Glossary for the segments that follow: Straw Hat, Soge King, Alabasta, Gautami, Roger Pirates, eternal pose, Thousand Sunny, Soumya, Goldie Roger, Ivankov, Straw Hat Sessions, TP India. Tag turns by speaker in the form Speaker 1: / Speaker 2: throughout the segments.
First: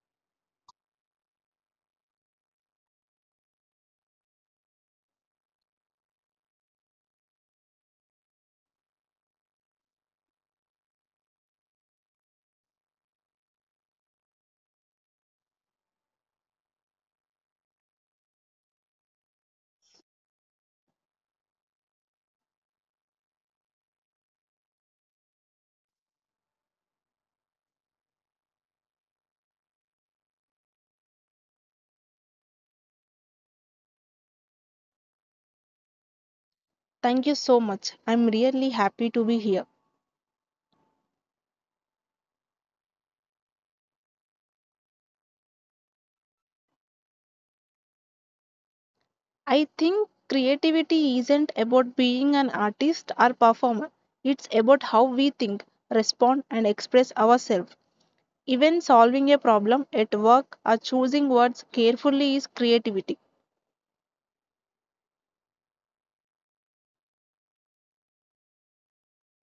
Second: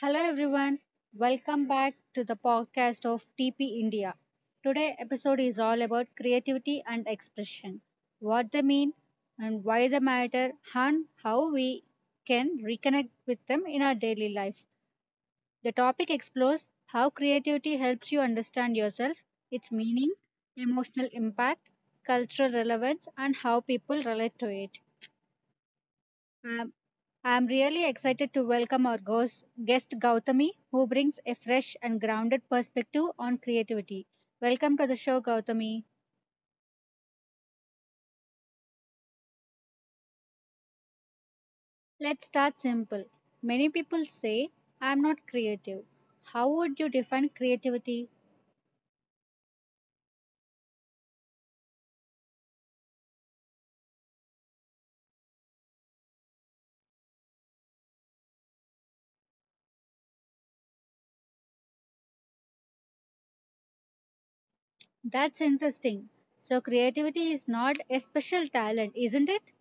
Speaker 1: Hello everyone, welcome back to the podcast of TP India. Today episode is all about creativity and expression, what they mean and why they matter and how we can reconnect with them in our daily life. The topic explores how creativity helps you understand yourself, its meaning, emotional impact, cultural relevance and how people relate to it. Um, I'm really excited to welcome our guest Gautami, who brings a fresh and grounded perspective on creativity. Welcome to the show, Gautami.
Speaker 2: Thank you so much. I'm really happy to be here.
Speaker 1: Let's start simple. Many people say, I'm not creative. How would you define creativity?
Speaker 2: I think creativity isn't about being an artist or performer, it's about how we think, respond, and express ourselves. Even solving a problem at work or choosing words carefully is creativity.
Speaker 1: That's interesting. So, creativity is not a special talent, isn't it?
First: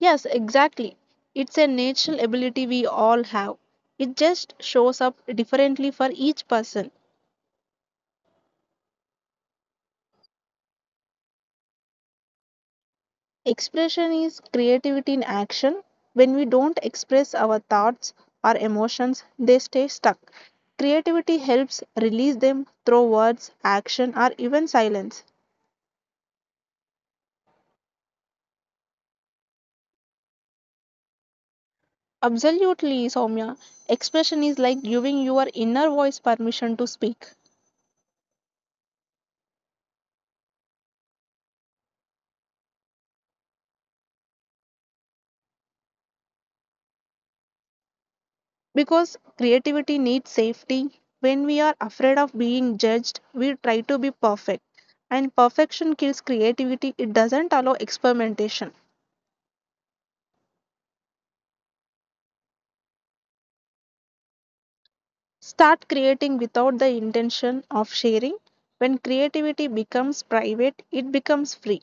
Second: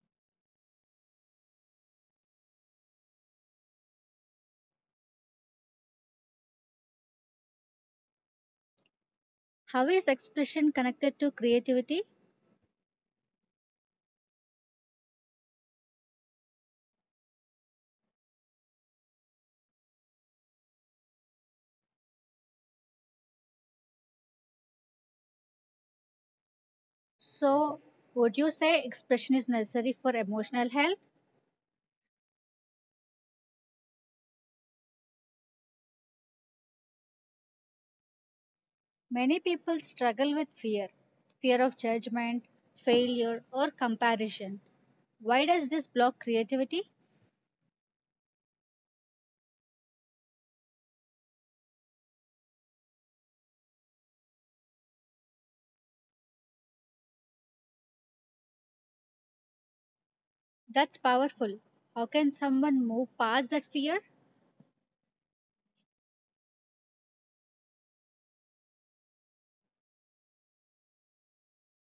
Speaker 2: Yes, exactly. It's a natural ability we all have. It just shows up differently for each person.
Speaker 1: How is expression connected to creativity?
Speaker 2: Expression is creativity in action. When we don't express our thoughts or emotions, they stay stuck. Creativity helps release them through words, action, or even silence.
Speaker 1: So, would you say expression is necessary for emotional health?
Speaker 2: Absolutely, Soumya. Expression is like giving your inner voice permission to speak.
Speaker 1: Many people struggle with fear of judgment, failure, or comparison. Why does this block creativity?
Speaker 2: Because creativity needs safety. When we are afraid of being judged, we try to be perfect. And perfection kills creativity, it doesn't allow experimentation.
Speaker 1: That's powerful. How can someone move past that fear?
Speaker 2: Start creating without the intention of sharing. When creativity becomes private, it becomes free.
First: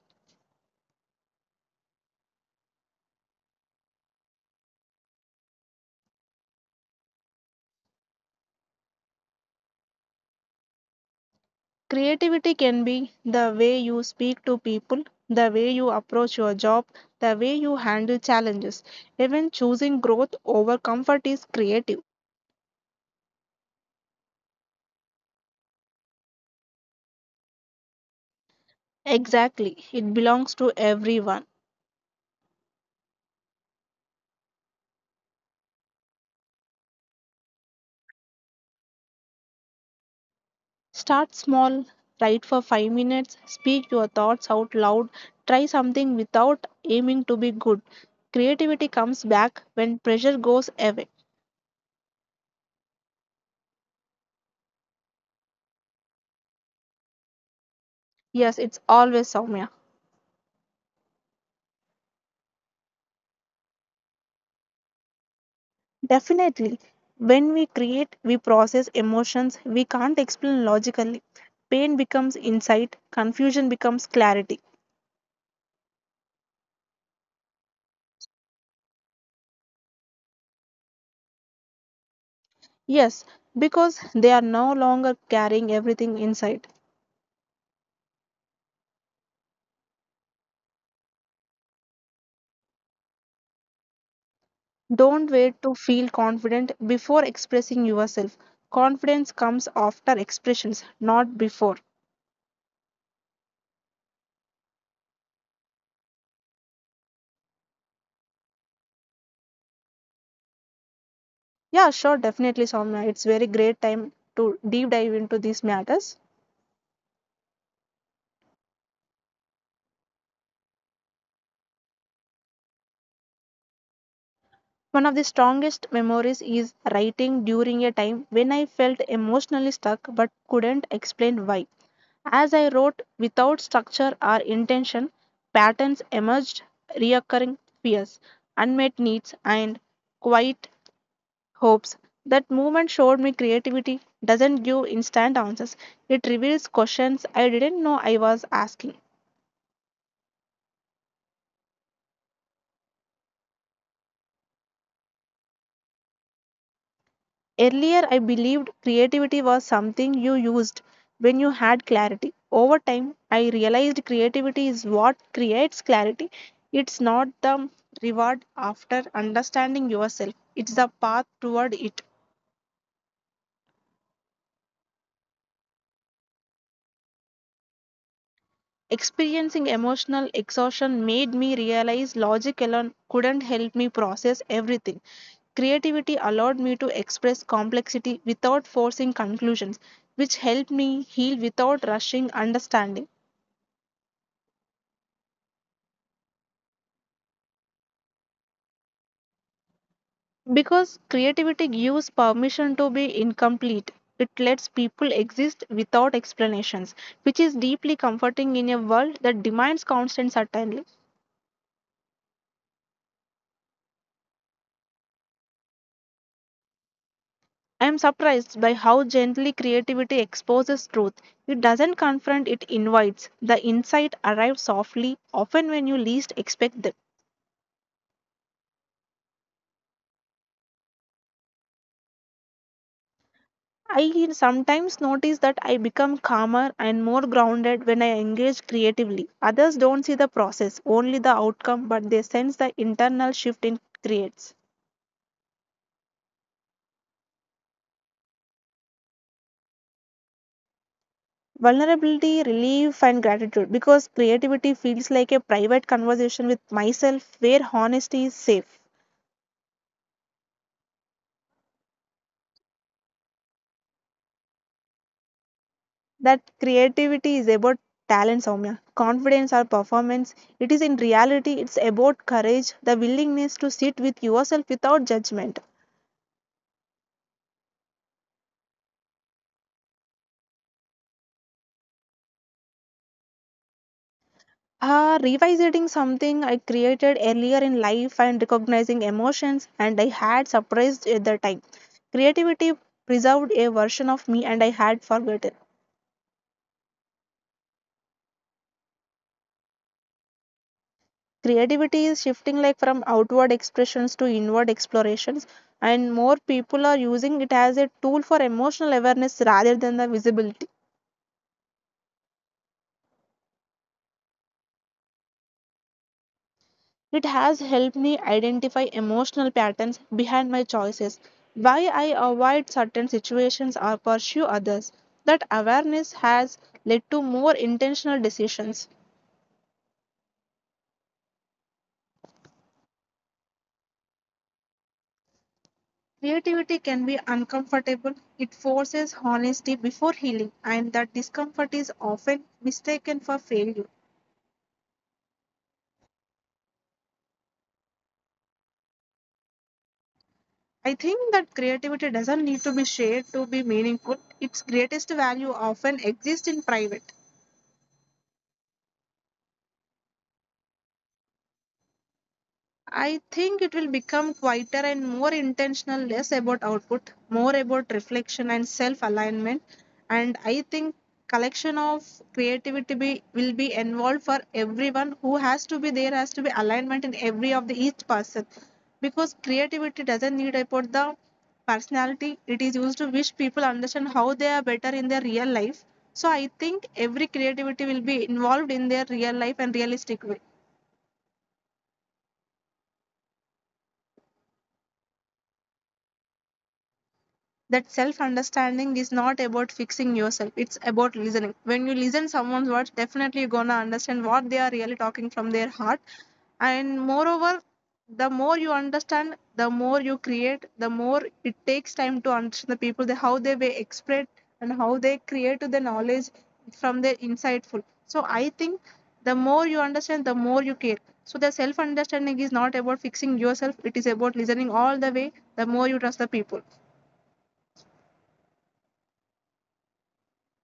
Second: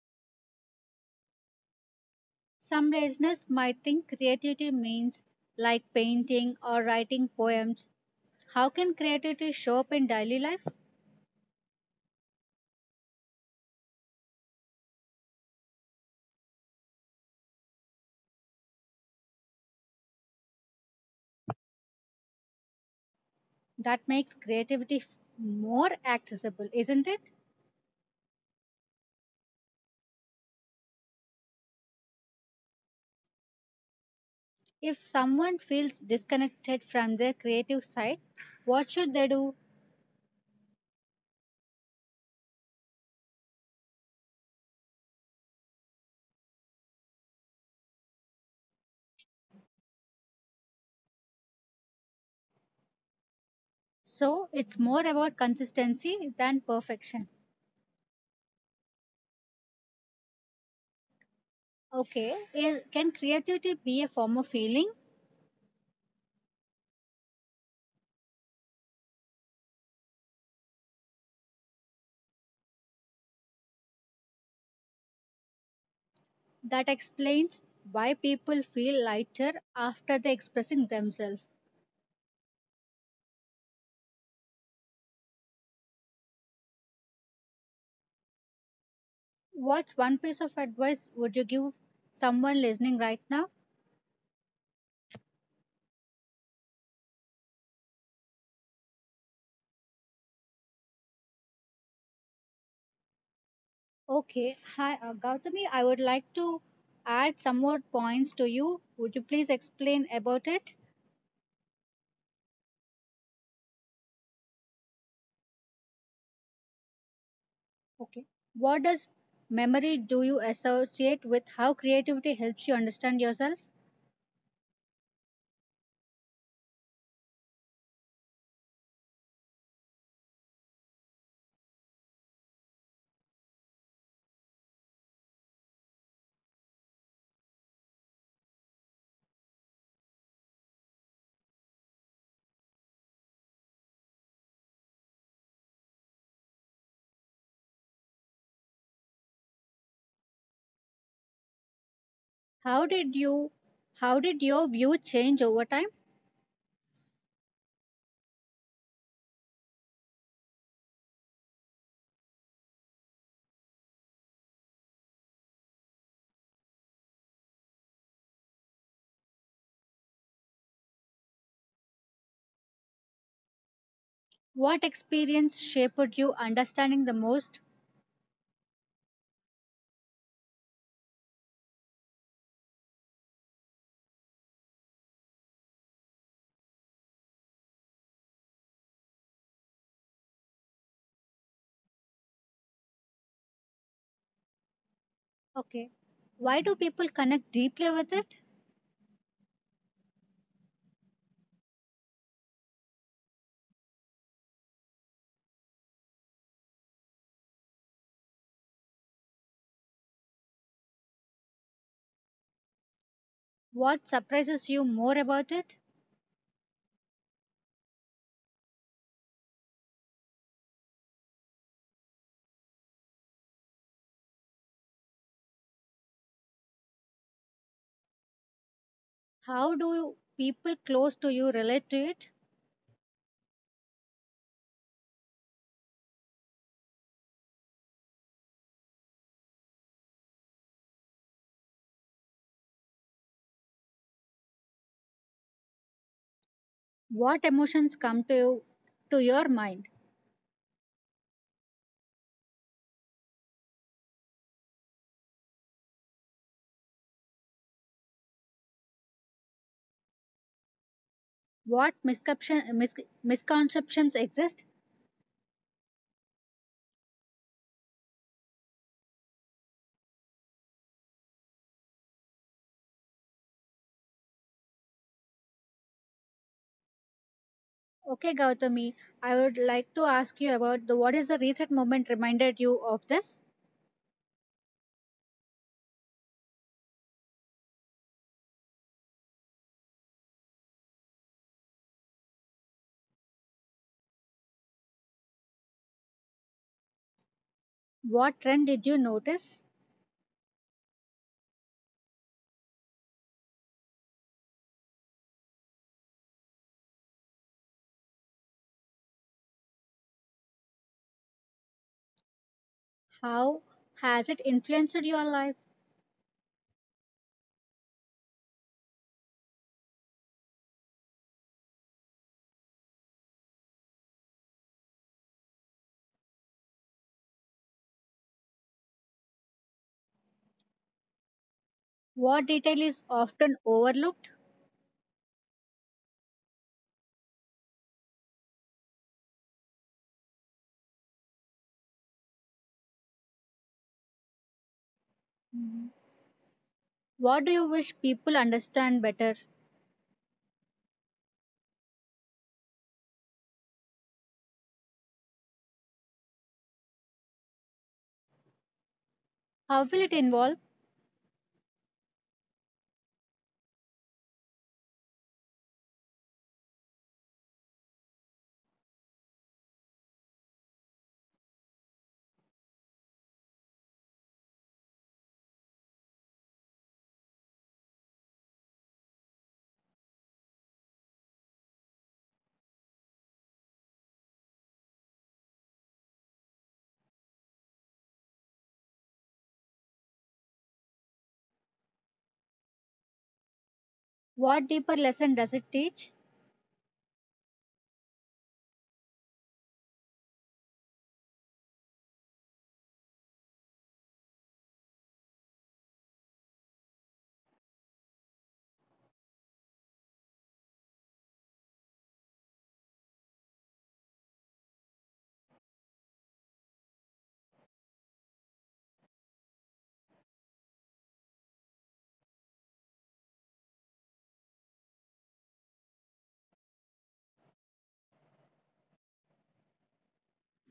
Speaker 1: Some listeners might think creativity means like painting or writing poems. How can creativity show up in daily life?
Speaker 2: Creativity can be the way you speak to people, the way you approach your job, the way you handle challenges. Even choosing growth over comfort is creative.
Speaker 1: That makes more accessible, isn't it?
Speaker 2: Exactly, it belongs to everyone.
Speaker 1: If someone feels disconnected from their creative side, what should they do?
Speaker 2: Start small, write for 5 minutes, speak your thoughts out loud, try something without aiming to be good. Creativity comes back when pressure goes away.
Speaker 1: So it's more about consistency than perfection.
Speaker 2: Yes, it's always Soumya.
Speaker 1: Okay, can creativity be a form of healing?
Speaker 2: Definitely. When we create, we process emotions we can't explain logically. Pain becomes insight, confusion becomes clarity.
Speaker 1: That explains why people feel lighter after they expressing themselves.
Speaker 2: Yes, because they are no longer carrying everything inside.
Speaker 1: What's one piece of advice would you give someone listening right now?
Speaker 2: Don't wait to feel confident before expressing yourself. Confidence comes after expressions, not before.
Speaker 1: Okay, hi Gautami, I would like to add some more points to you. Would you please explain about it?
Speaker 2: Yeah, sure, definitely, Soumya. It's very great time to deep dive into these matters.
Speaker 1: Okay, what does memory do you associate with how creativity helps you understand yourself?
Speaker 2: One of the strongest memories is writing during a time when I felt emotionally stuck but couldn't explain why. As I wrote without structure or intention, patterns emerged, reoccurring fears, unmet needs, and quiet hopes. That movement showed me creativity doesn't give instant answers, it reveals questions I didn't know I was asking.
Speaker 1: How did you how did your view change over time?
Speaker 2: Earlier, I believed creativity was something you used when you had clarity. Over time, I realized creativity is what creates clarity. It's not the reward after understanding yourself, it's the path toward it.
Speaker 1: What experience shaped you understanding the most?
Speaker 2: Experiencing emotional exhaustion made me realize logic alone couldn't help me process everything. Creativity allowed me to express complexity without forcing conclusions, which helped me heal without rushing understanding.
Speaker 1: Okay. Why do people connect deeply with it?
Speaker 2: Because creativity gives permission to be incomplete, it lets people exist without explanations, which is deeply comforting in a world that demands constant certainty.
Speaker 1: What surprises you more about it?
Speaker 2: I am surprised by how gently creativity exposes truth. It doesn't confront, it invites. The insight arrives softly, often when you least expect it.
Speaker 1: How do people close to you relate to it?
Speaker 2: I sometimes notice that I become calmer and more grounded when I engage creatively. Others don't see the process, only the outcome, but they sense the internal shift it creates.
Speaker 1: What emotions come to you to your mind?
Speaker 2: Vulnerability, relief, and gratitude because creativity feels like a private conversation with myself where honesty is safe.
Speaker 1: What misconceptions exist?
Speaker 2: That creativity is about talent, Soumya. Confidence or performance. It is in reality, it's about courage, the willingness to sit with yourself without judgment.
Speaker 1: Okay, Gautami, I would like to ask you about the what is the recent moment reminded you of this?
Speaker 2: Revisiting something I created earlier in life and recognizing emotions, and I had surprised at the time. Creativity preserved a version of me and I had forgotten.
Speaker 1: What trend did you notice?
Speaker 2: Creativity is shifting like from outward expressions to inward explorations, and more people are using it as a tool for emotional awareness rather than the visibility.
Speaker 1: How has it influenced your life?
Speaker 2: It has helped me identify emotional patterns behind my choices, why I avoid certain situations or pursue others. That awareness has led to more intentional decisions.
Speaker 1: What detail is often overlooked?
Speaker 2: Creativity can be uncomfortable, it forces honesty before healing, and that discomfort is often mistaken for failure.
Speaker 1: What do you wish people understand better?
Speaker 2: I think that creativity doesn't need to be shared to be meaningful. Its greatest value often exists in private.
Speaker 1: How will it involve?
Speaker 2: I think it will become quieter and more intentional, less about output, more about reflection and self alignment. And I think collection of creativity will be involved for everyone who has to be there, has to be alignment in every of the each person, because creativity doesn't need about the personality, it is used to wish people understand how they are better in their real life. So I think every creativity will be involved in their real life and realistic way.
Speaker 1: What deeper lesson does it teach?
Speaker 2: That self understanding is not about fixing yourself, it's about listening. When you listen someone's words, definitely you're gonna understand what they are really talking from their heart. And moreover, the more you understand, the more you create, the more it takes time to understand the people, how they were expressed and how they create the knowledge from their insightful. So I think the more you understand, the more you care. So the self understanding is not about fixing yourself, it is about listening all the way, the more you trust the people.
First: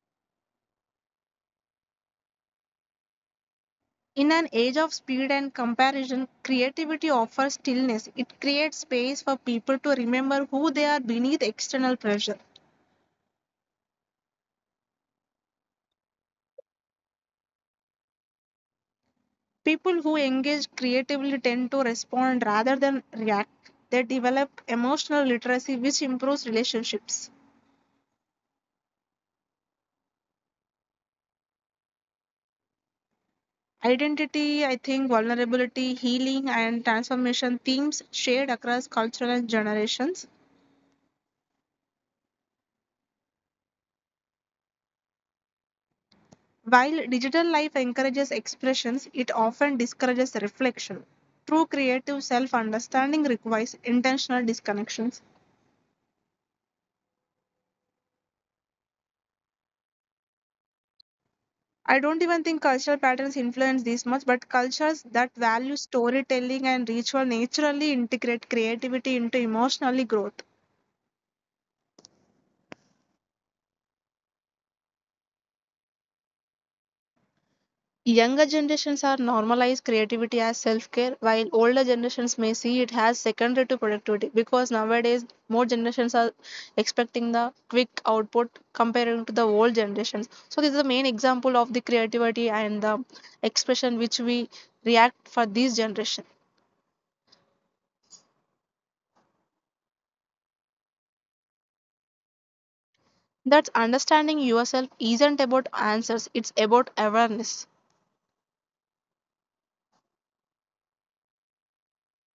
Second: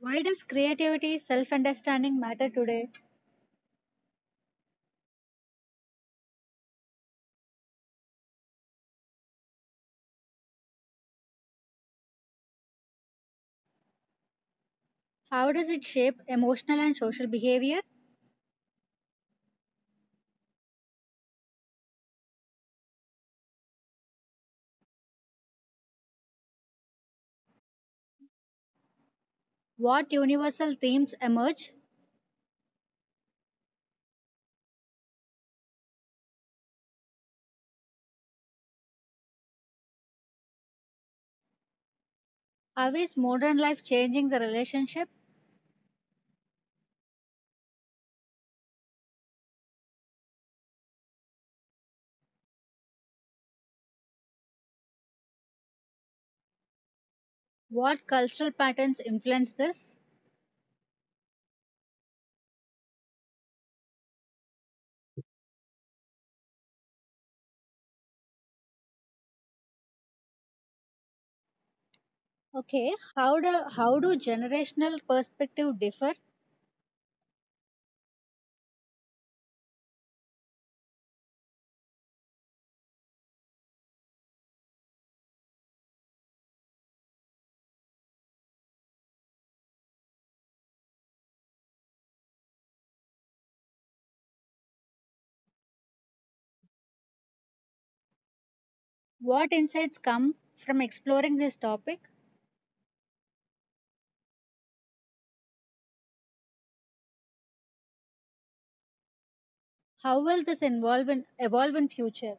Speaker 1: Why does creativity, self understanding matter today?
Speaker 2: In an age of speed and comparison, creativity offers stillness. It creates space for people to remember who they are beneath external pressure.
Speaker 1: How does it shape emotional and social behavior?
Speaker 2: People who engage creatively tend to respond rather than react. They develop emotional literacy, which improves relationships.
Speaker 1: What universal themes emerge?
Speaker 2: Identity, I think, vulnerability, healing, and transformation themes shared across cultural and generations.
Speaker 1: How is modern life changing the relationship?
Speaker 2: While digital life encourages expressions, it often discourages reflection. True creative self understanding requires intentional disconnections.
Speaker 1: What cultural patterns influence this?
Speaker 2: I don't even think cultural patterns influence this much, but cultures that value storytelling and ritual naturally integrate creativity into emotionally growth.
Speaker 1: Okay, how do generational perspective differ?
Speaker 2: Younger generations are normalized creativity as self care, while older generations may see it as secondary to productivity, because nowadays more generations are expecting the quick output comparing to the old generations. So, this is the main example of the creativity and the expression which we react for this generation.
Speaker 1: What insights come from exploring this topic?
Speaker 2: That's understanding yourself isn't about answers, it's about awareness.
Speaker 1: How will this evolve in future?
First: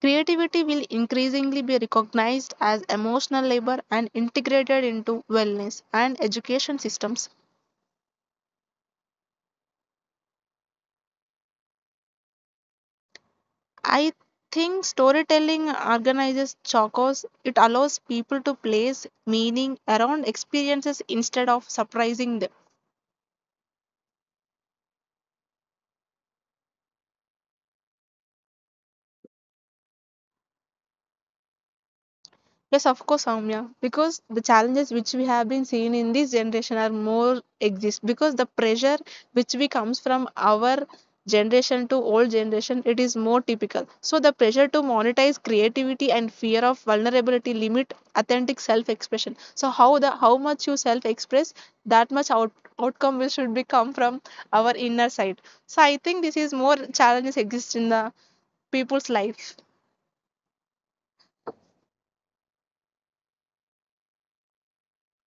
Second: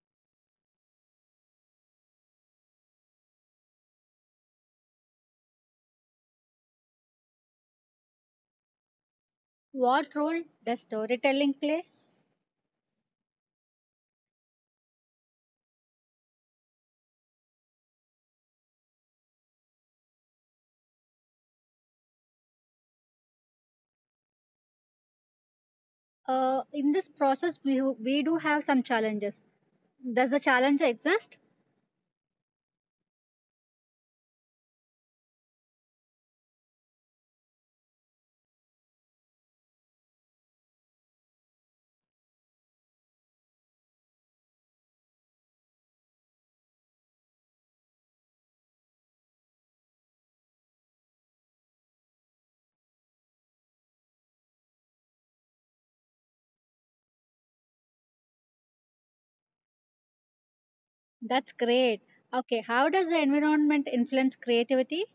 Speaker 2: Creativity will increasingly be recognized as emotional labor and integrated into wellness and education systems.
Speaker 1: What role does storytelling play?
Speaker 2: I think storytelling organizes chocos. It allows people to place meaning around experiences instead of surprising them.
Speaker 1: In this process, we do have some challenges. Does the challenge exist?
Speaker 2: Yes, of course, Soumya. Because the challenges which we have been seeing in this generation are more exist, because the pressure which we comes from our generation to old generation it is more typical, so the pressure to monetize creativity and fear of vulnerability limit authentic self expression. So how the how much you self express, that much outcome will should be come from our inner side. So I think this is more challenges exist in the people's life.
Speaker 1: That's great. Okay, how does the environment influence creativity?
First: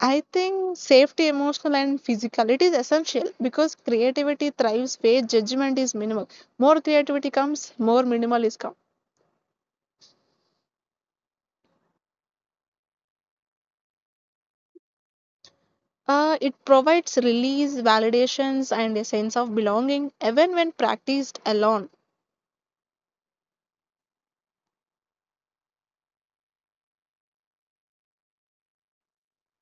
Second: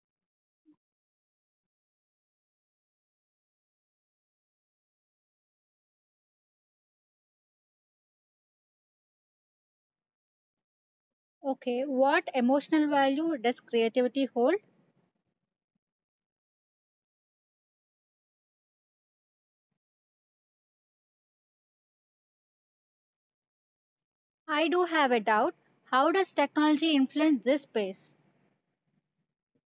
Speaker 2: I think safety, emotional, and physical. It is essential because creativity thrives where judgment is minimal. More creativity comes, more minimal is come.
Speaker 1: Okay, what emotional value does creativity hold?
Speaker 2: It provides release, validations, and a sense of belonging, even when practiced alone.
Speaker 1: I do have a doubt. How does technology influence this space?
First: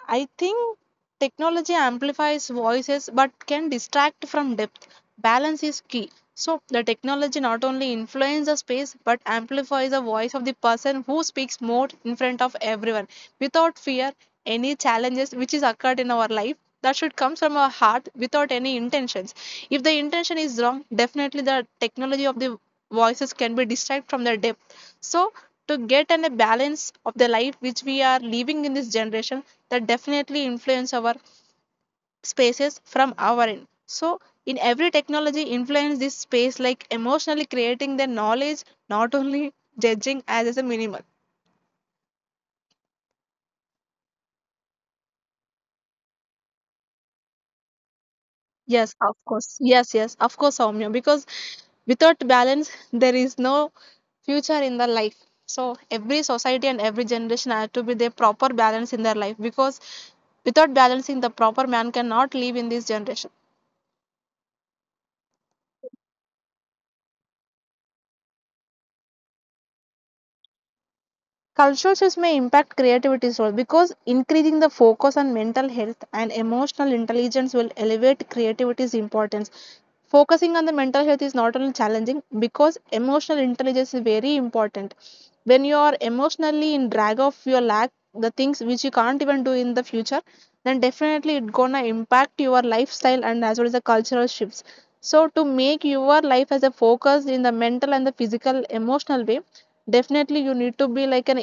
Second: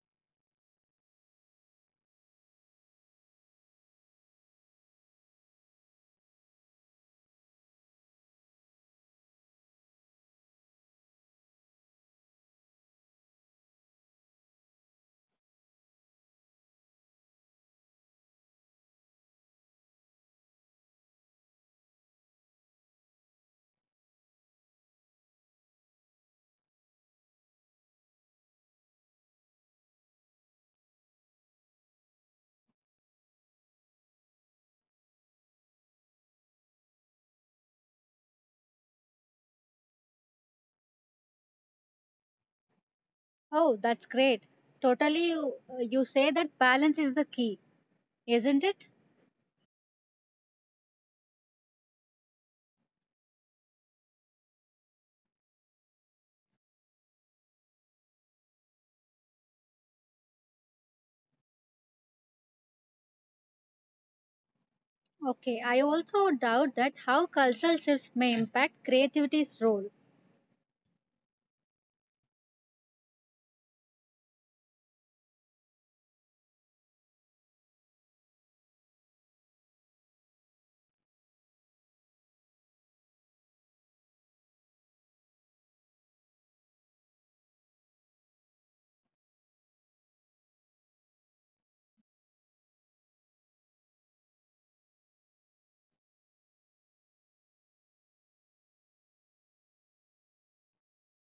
Speaker 2: I think technology amplifies voices but can distract from depth. Balance is key. So, the technology not only influences the space but amplifies the voice of the person who speaks more in front of everyone without fear. Any challenges which is occurred in our life, that should come from our heart without any intentions. If the intention is wrong, definitely the technology of the voices can be distracted from their depth. So, to get and a balance of the life which we are living in this generation, that definitely influence our spaces from our end. So in every technology influence this space like emotionally creating the knowledge, not only judging as a minimal.
Speaker 1: Oh, that's great. Totally, you, you say that balance is the key, isn't it?
Speaker 2: Yes, of course. Yes, yes, of course, Soumya. Because without balance there is no future in the life. So every society and every generation has to be their proper balance in their life, because without balancing the proper man cannot live in this generation.
Speaker 1: Okay, I also doubt that how cultural shifts may impact creativity's role.
Speaker 2: Cultural shifts may impact creativity as well, because increasing the focus on mental health and emotional intelligence will elevate creativity's importance. Focusing on the mental health is not only challenging because emotional intelligence is very important. When you are emotionally in drag of your lack, the things which you can't even do in the future, then definitely it gonna impact your lifestyle and as well as the cultural shifts. So to make your life as a focus in the mental and the physical emotional way, definitely you need to be like an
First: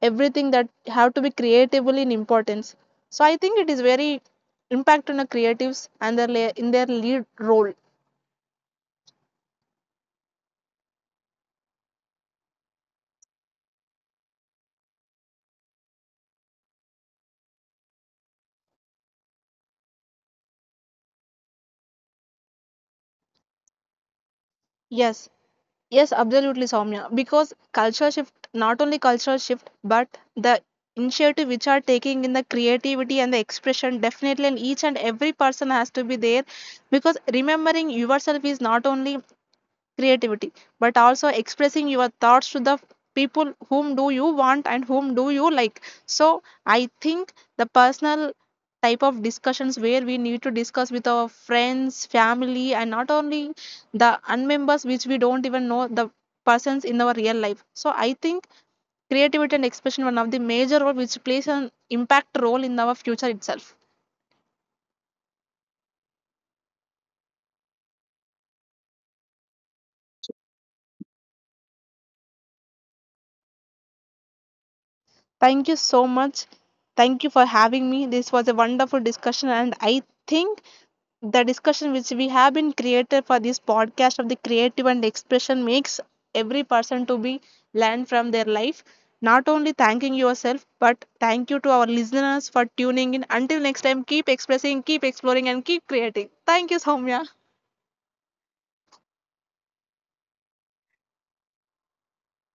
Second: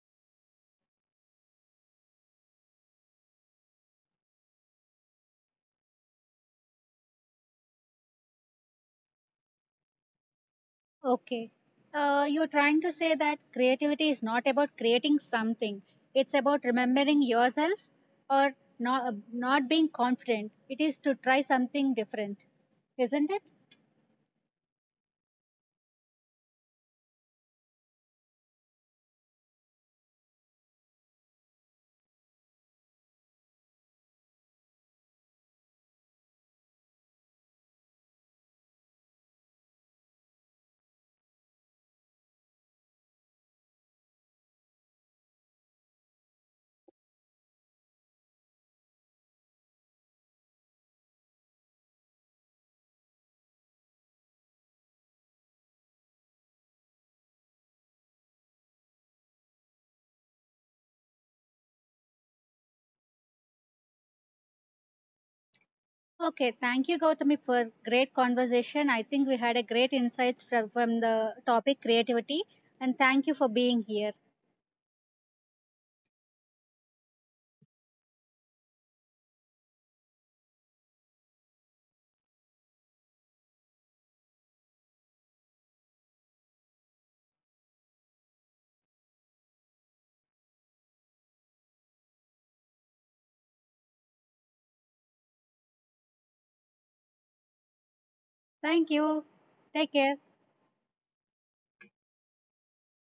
Speaker 2: everything that have to be creatively in importance. So I think it is very impact on the creatives and their in their lead role.
Speaker 1: Okay, you're trying to say that creativity is not about creating something, it's about remembering yourself or not being confident. It is to try something different, isn't it?
Speaker 2: Yes, yes, absolutely, Soumya. Because culture shift, not only cultural shift, but the initiative which are taking in the creativity and the expression, definitely, and each and every person has to be there. Because remembering yourself is not only creativity but also expressing your thoughts to the people whom do you want and whom do you like. So I think the personal type of discussions where we need to discuss with our friends family and not only the unmembers which we don't even know the persons in our real life. So I think creativity and expression one of the major role which plays an impact role in our future itself.
Speaker 1: Okay, thank you, Gautami, for great conversation. I think we had a great insights from the topic creativity, and thank you for being here.
Speaker 2: Thank you so much. Thank you for having me. This was a wonderful discussion, and I think the discussion which we have been created for this podcast of the creative and expression makes every person to be learn from their life. Not only thanking yourself, but thank you to our listeners for tuning in. Until next time, keep expressing, keep exploring, and keep creating. Thank you, Soumya.
Speaker 1: Thank you. Take care.